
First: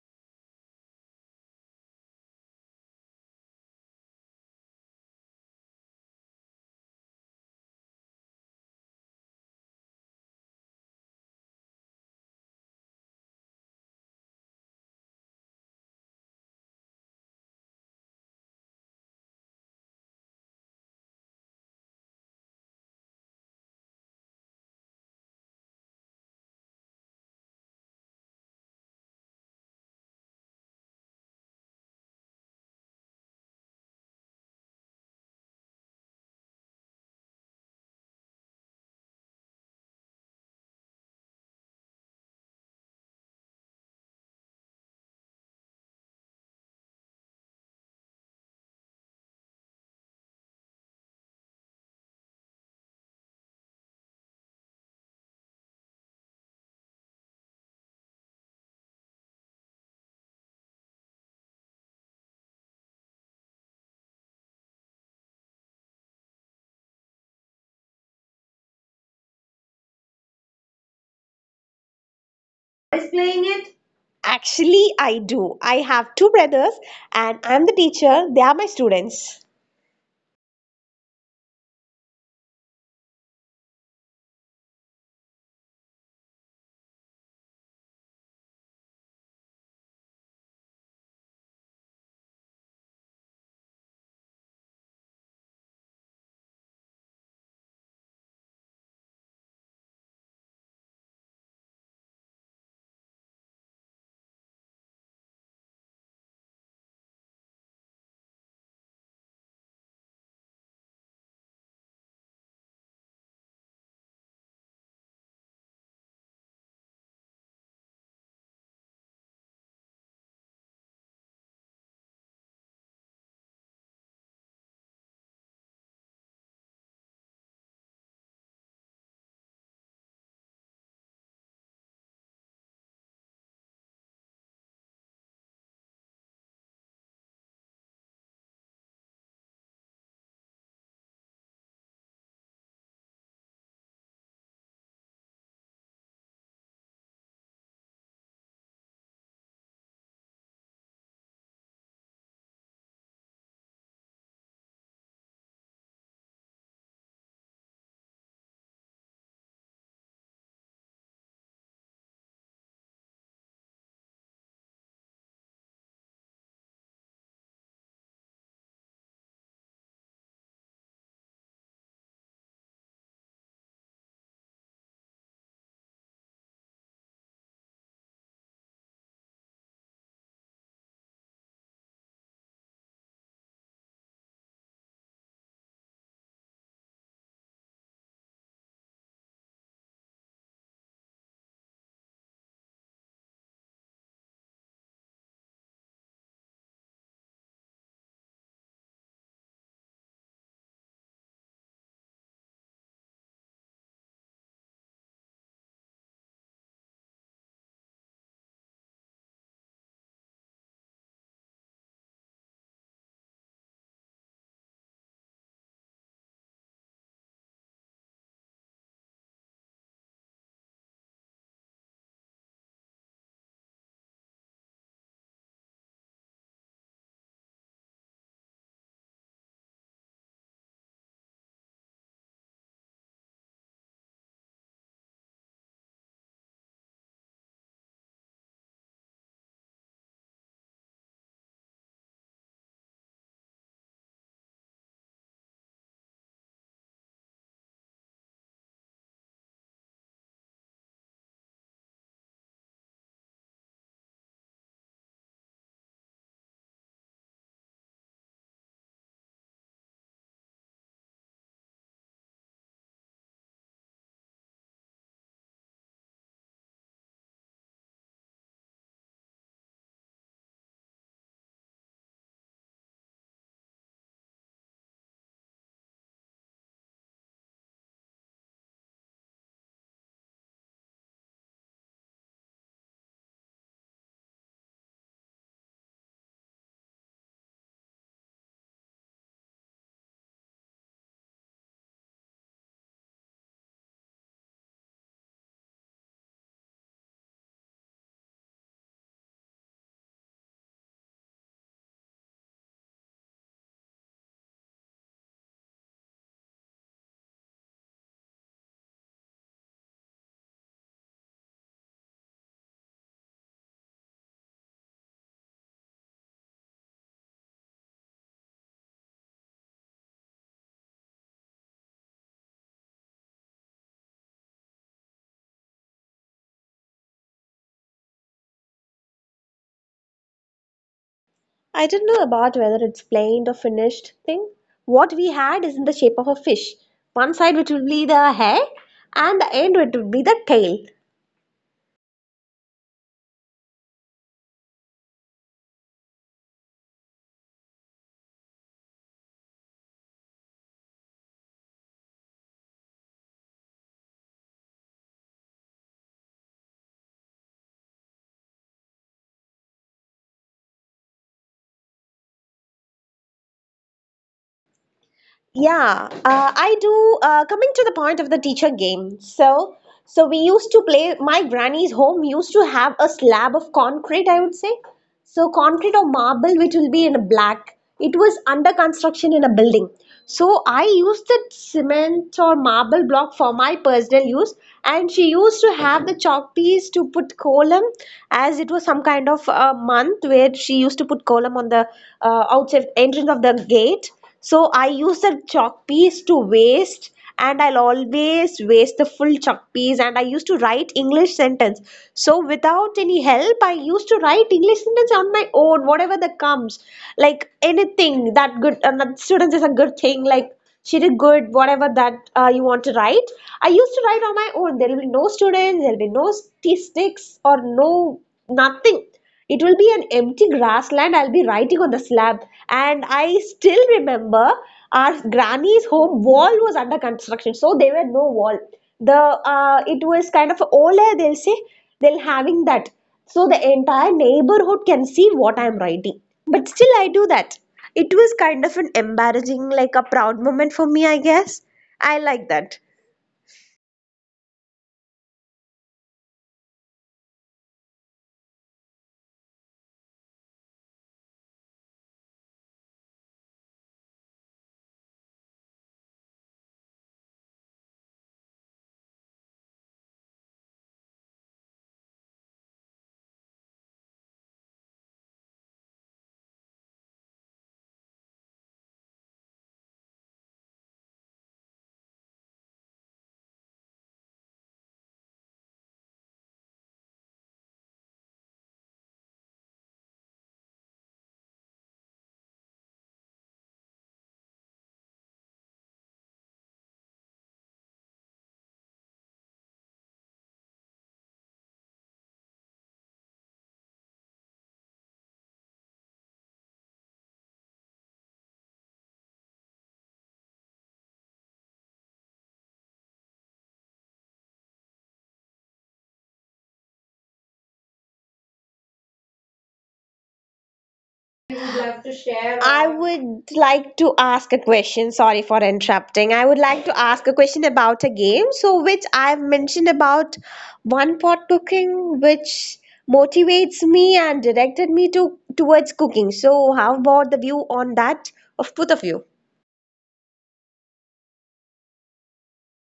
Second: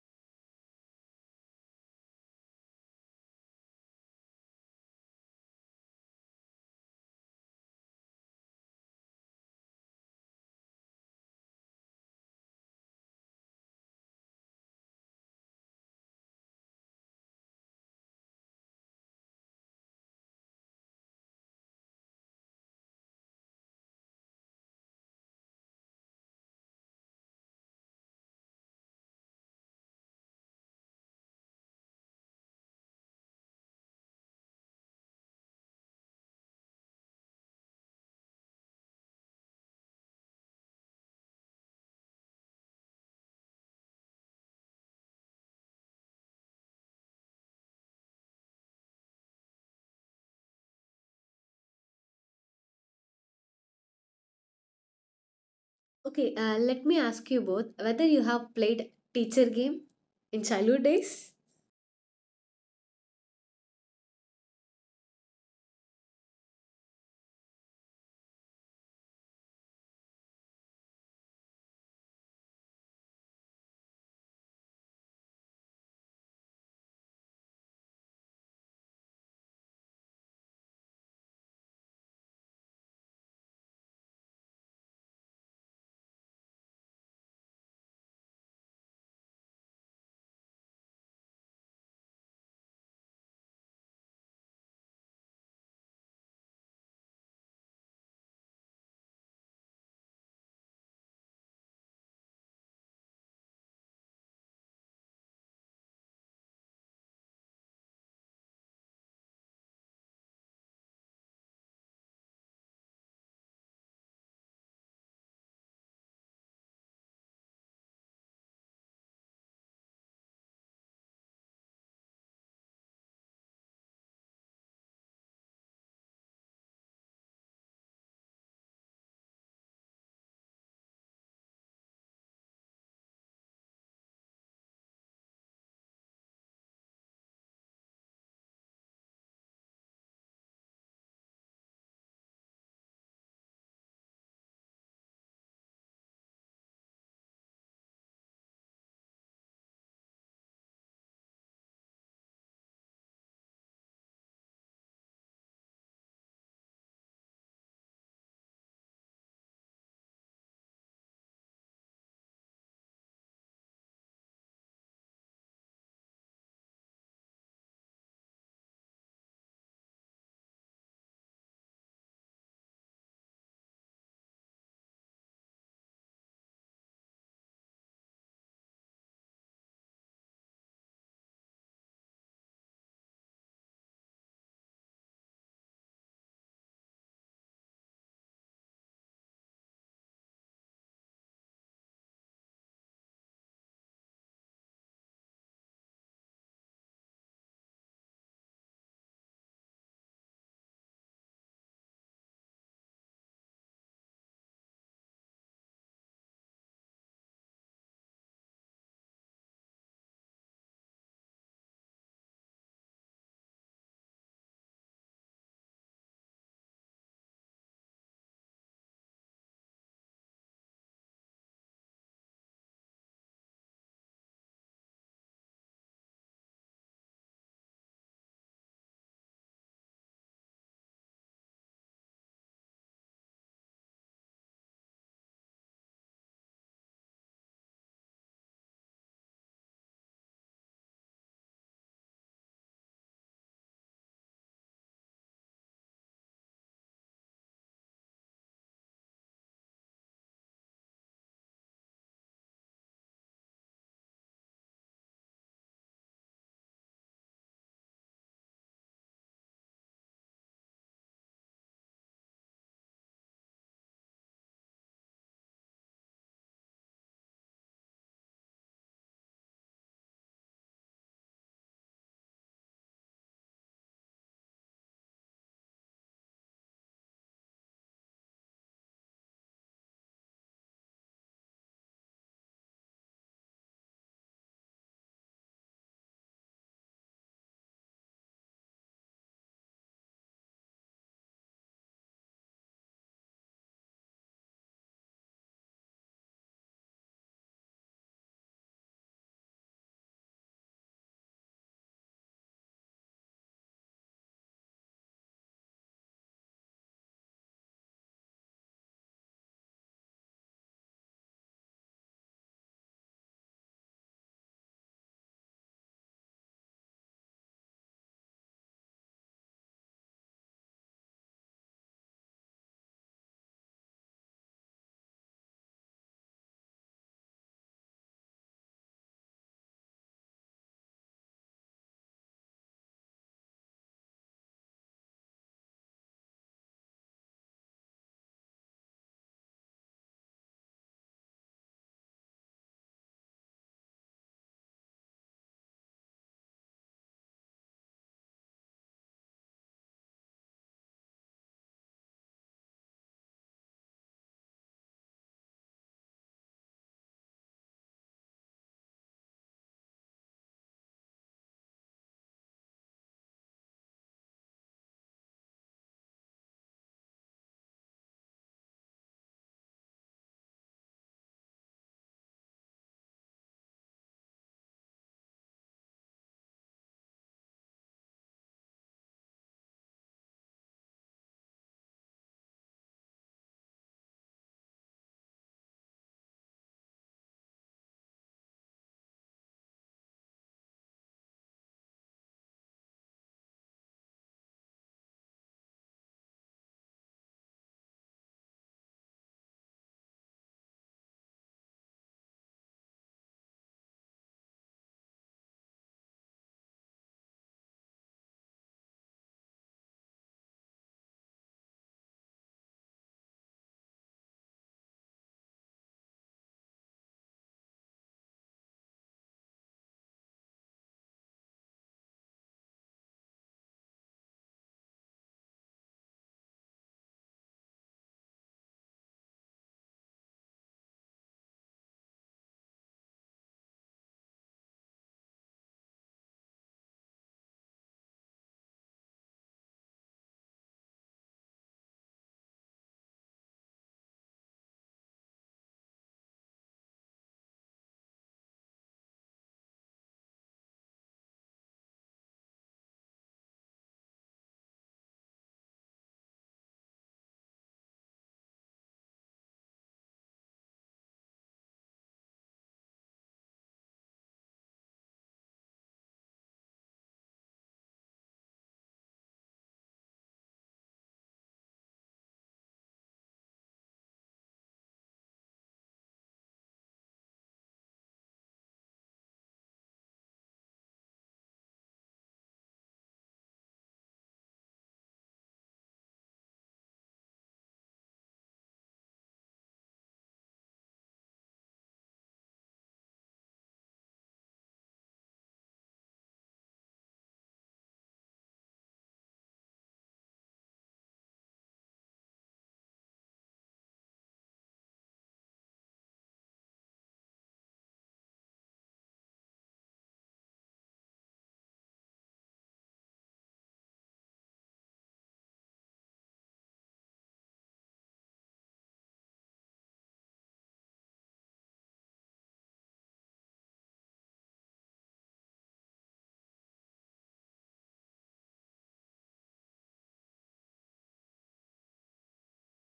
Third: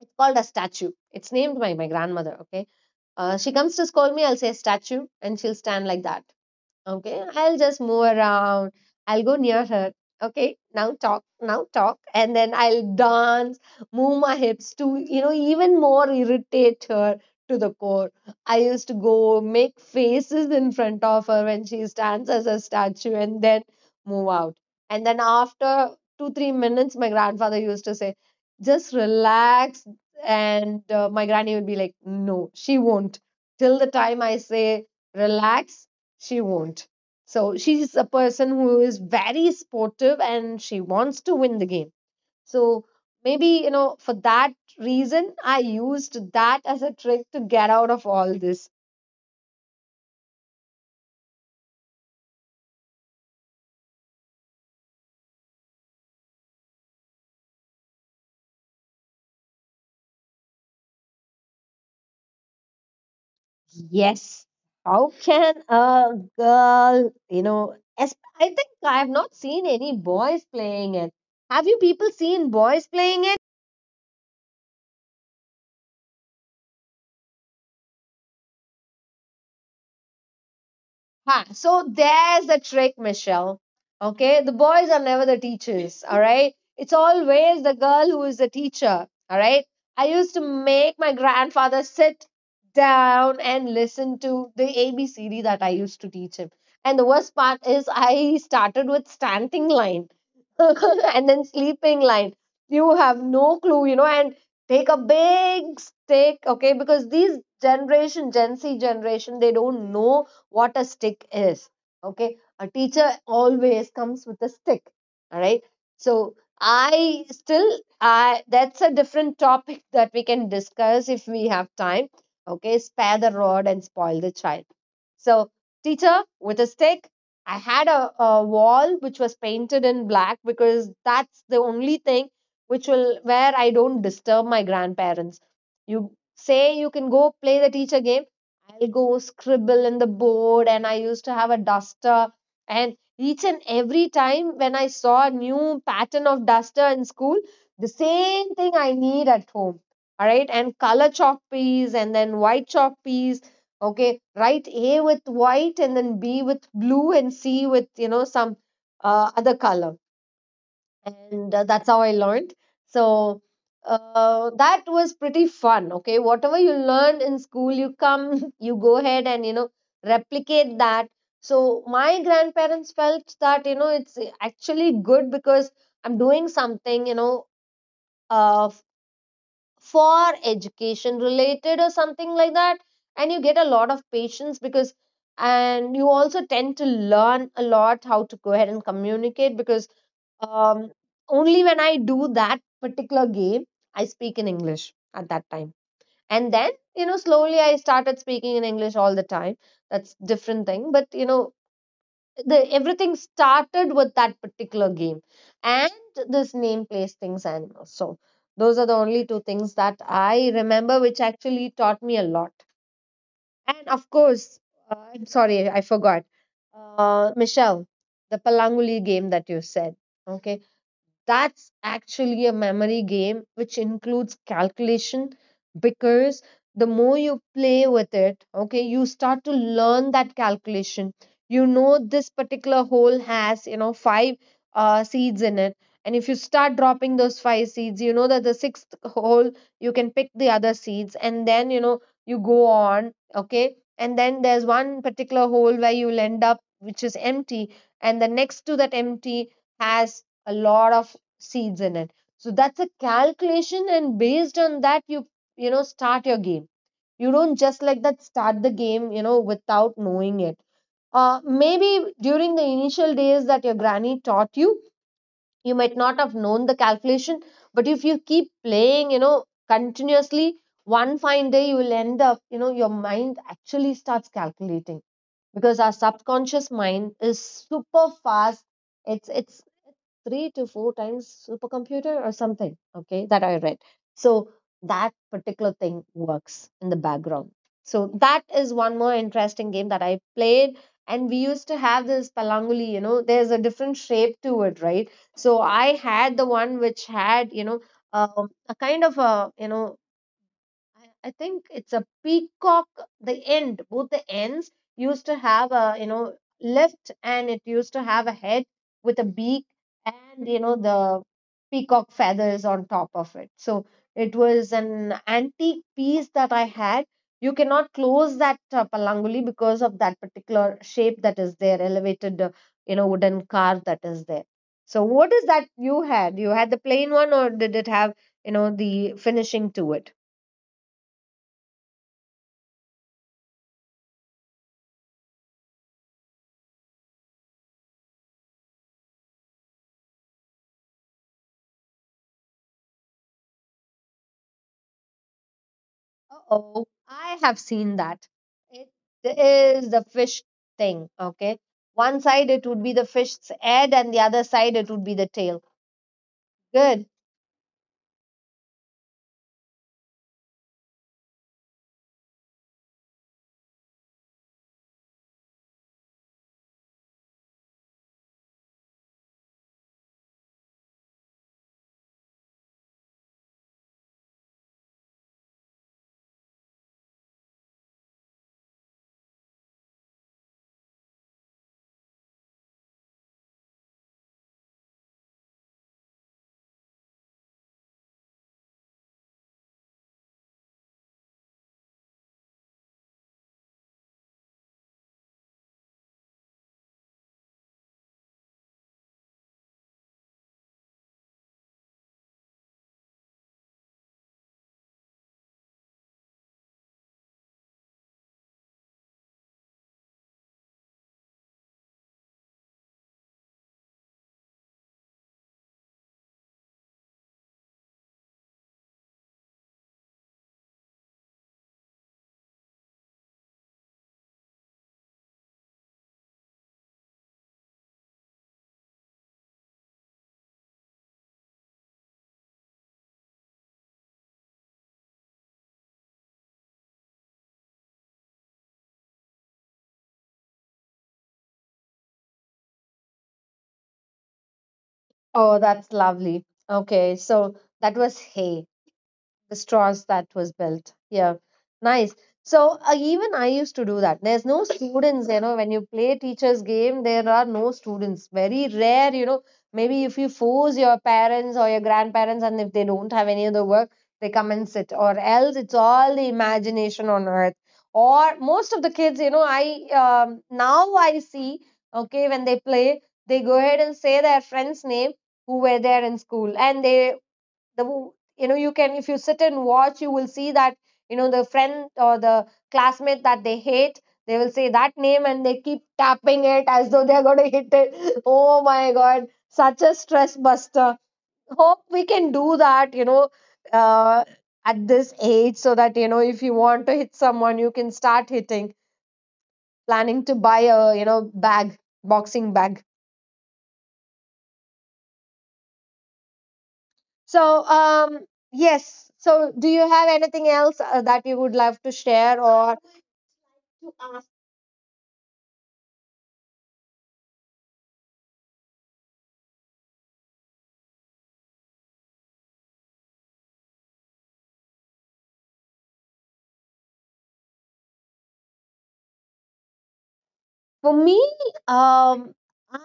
it's called a statue. It's named by my grandmother. Okay, she comes to scold me, I'll say statue and she'll stand like that. Okay, I'll just move around. I'll go near her. Okay, now talk, and then I'll dance, move my hips to, you know, even more irritate her to the core. I used to go make faces in front of her when she stands as a statue and then move out. And then after two, 3 minutes, my grandfather used to say, just relax. And my granny would be like, no, she won't. Till the time I say, relax, she won't. So she's a person who is very sportive and she wants to win the game. So maybe, you know, for that reason, I used that as a trick to get out of all this. Okay, let me ask you both whether you have played teacher game in childhood days. Yes. How can a girl, as I think I have not seen any boys playing it. Have you people seen boys Who is playing it? playing it? Actually, I do. I have two brothers and I'm the teacher. They are my students. Ha, so there's the trick, Michelle. Okay, the boys are never the teachers, all right? It's always the girl who is the teacher, all right? I used to make my grandfather sit down and listen to the ABCD that I used to teach him. And the worst part is, I started with standing line [LAUGHS] and then sleeping line. You have no clue, you know, and take a big stick, okay? Because these generation, Gen Z generation, they don't know what a stick is. Okay, a teacher always comes with a stick. All right, so I still, I that's a different topic [LAUGHS] that we can discuss if we have time. Okay, spare the rod and spoil the child. So, teacher with a stick. I had a wall which was painted in black because that's the only thing which will where I don't disturb my grandparents. You say you can go play the teacher game, I'll go scribble in the board, and I used to have a duster. And each and every time when I saw a new pattern of duster in school, the same thing I need at home. All right, and color chalk piece, and then white chalk piece. Okay, write A with white, and then B with blue, and C with some other color, and that's how I learned. So that was pretty fun. Okay, whatever you learned in school, you come, [LAUGHS] you go ahead and replicate that. So my grandparents felt that it's actually good because I'm doing something uh, f- for education related or something like that, and you get a lot of patience because and you also tend to learn a lot how to go ahead and communicate because um, only when I do that particular game, I speak in English at that time. And then, you know, slowly I started speaking in English all the time. That's different thing. But you know, the everything started with that particular game and this name, place, things, animals. So those are the only two things that I remember, which actually taught me a lot. And of course, I'm sorry, I forgot. Michelle, the Palanguli game that you said. Okay, that's actually a memory game which includes calculation because the more you play with it, okay, you start to learn that calculation. You know, this particular hole has, five seeds in it. And if you start dropping those five seeds, you know that the sixth hole, you can pick the other seeds. And then, you know, you go on, okay. And then there's one particular hole where you'll end up, which is empty. And the next to that empty has a lot of seeds in it. So that's a calculation, and based on that, start your game. You don't just like that start the game, you know, without knowing it. Maybe during the initial days that your granny taught you, you might not have known the calculation, but if you keep playing, you know, continuously, one fine day you will end up, you know, your mind actually starts calculating because our subconscious mind is super fast. It's 3 to 4 times supercomputer or something, okay, that I read. So that particular thing works in the background. So that is one more interesting game that I played, and we used to have this palanguli, you know, there's a different shape to it, right? So I had the one which had a kind of a I think it's a peacock. The end, both the ends used to have a left, and it used to have a head with a beak, and the peacock feathers on top of it. So it was an antique piece that I had. You cannot close that palanguli because of that particular shape that is there, elevated, wooden car that is there. So what is that you had? You had the plain one, or did it have the finishing to it? I don't know about whether it's plain or finished thing. What we had is in the shape of a fish. One side which would be the head, and the end it would be the tail. Oh, I have seen that. It is the fish thing, okay? One side it would be the fish's head, and the other side it would be the tail. Good. Yeah, I do. Coming to the point of the teacher game, so we used to play. My granny's home used to have a slab of concrete, I would say, so concrete or marble, which will be in a black. It was under construction in a building. So I used the cement or marble block for my personal use, and she used to have the chalk piece to put column, as it was some kind of a month where she used to put column on the outside entrance of the gate. So I use the chalk piece to waste, and I'll always waste the full chalk piece, and I used to write English sentence. So without any help, I used to write English sentence on my own, whatever that comes. Like anything that good, that students is a good thing, like she did good, whatever that you want to write. I used to write on my own. There will be no students, there will be no statistics or no nothing. It will be an empty grassland. I'll be writing on the slab. And I still remember our granny's home wall was under construction. So there were no wall. The It was kind of older, they'll say they'll having that. So the entire neighborhood can see what I'm writing. But still I do that. It was kind of an embarrassing, like a proud moment for me, I guess. I like that. Oh, that's lovely. Okay, so that was hay. The straws that was built. Yeah, nice. So even I used to do that. There's no students, you know, when you play teacher's game, there are no students. Very rare, you know. Maybe if you force your parents or your grandparents, and if they don't have any other work, they come and sit, or else it's all the imagination on earth. Or most of the kids, you know, I now I see, okay, when they play, they go ahead and say their friend's name who were there in school, and they the you know you can, if you sit and watch, you will see that the friend or the classmate that they hate, they will say that name and they keep tapping it as though they are going to hit it [LAUGHS] oh my god, such a stress buster. Hope we can do that, uh, at this age so that if you want to hit someone you can start hitting, planning to buy a you know bag boxing bag. So yes, so do you have anything else that you would love to share or I would like to ask a question. Sorry for interrupting. I would like to ask a question about a game, so which I've mentioned about one pot cooking, which motivates me and directed me to towards cooking. So, how about the view on that of both of you? for me, um,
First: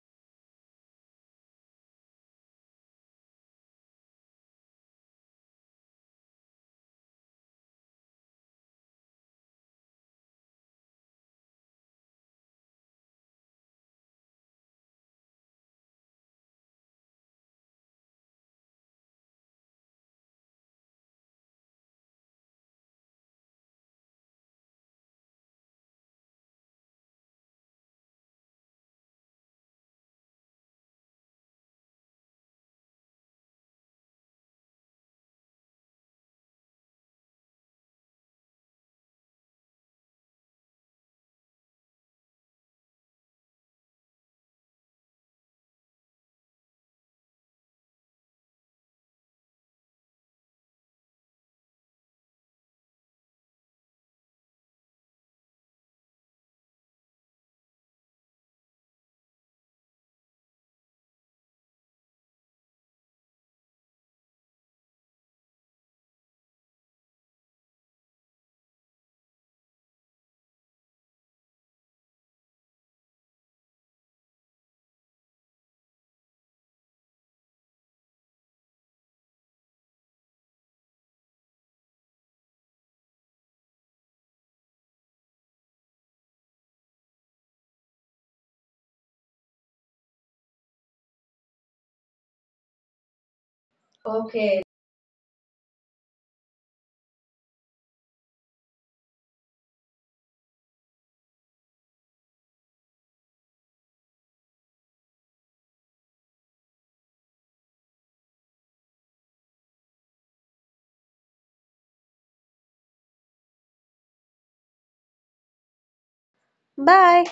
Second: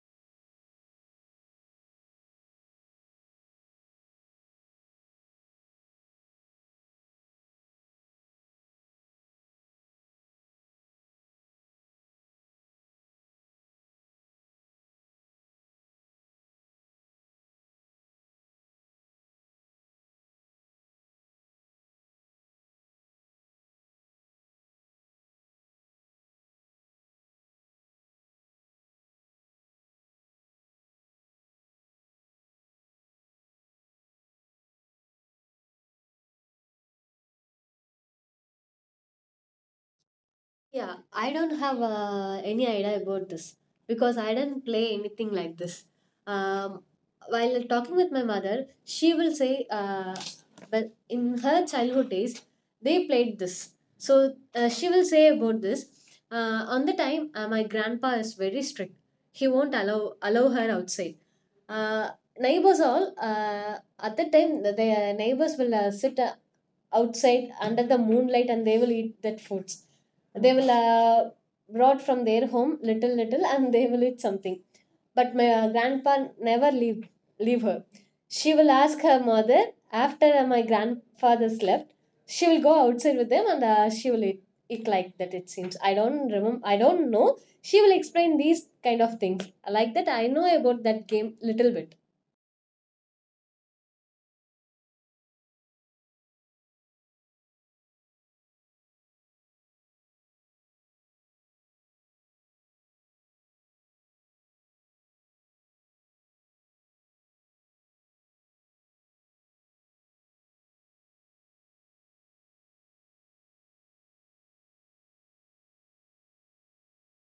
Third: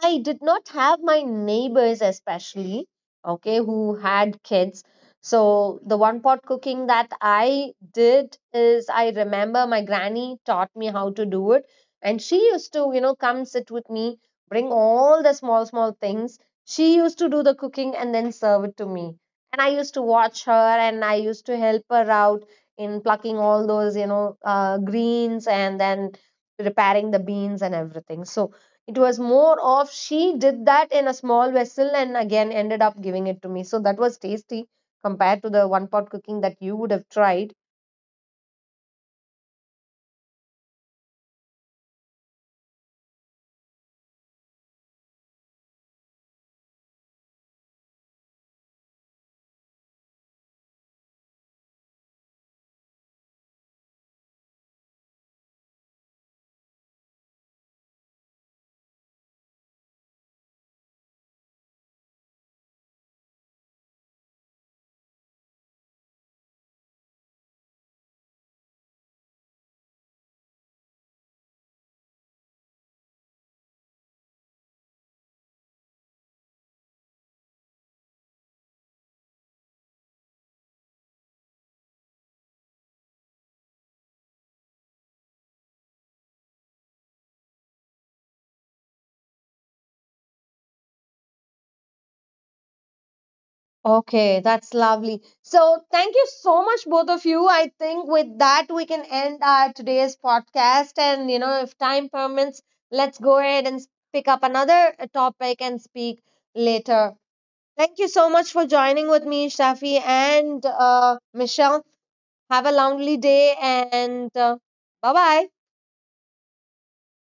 I did not have my neighbors, especially, okay, who had kids. So the one pot cooking that I did is I remember my granny taught me how to do it. And she used to, you know, come sit with me, bring all the small, small things. She used to do the cooking and then serve it to me. And I used to watch her and I used to help her out in plucking all those, you know, greens and then repairing the beans and everything. So it was more of she did that in a small vessel and again ended up giving it to me. So that was tasty compared to the one pot cooking that you would have tried. Yeah, I don't have any idea about this because I don't play anything like this. Um, while talking with my mother, she will say, but in her childhood days, they played this. So she will say about this. On the time, my grandpa is very strict. He won't allow her outside. Uh, neighbors all at the time, the neighbors will sit outside under the moonlight, and they will eat that foods they will brought from their home little little, and they will eat something. But my grandpa never leave her. She will ask her mother, after my grandfather slept, she will go outside with them and she will eat. It like that it seems, I don't remember, I don't know. She will explain these kind of things, like that I know about that game little bit. Okay, Okay. that's lovely. So, thank you so much, both of you. I think with that, we can end our today's podcast. And, you know, if time permits, let's go ahead and pick up another topic and speak later. Thank you so much for joining with me, Shafi and Michelle. Have a lovely day and bye bye. Bye.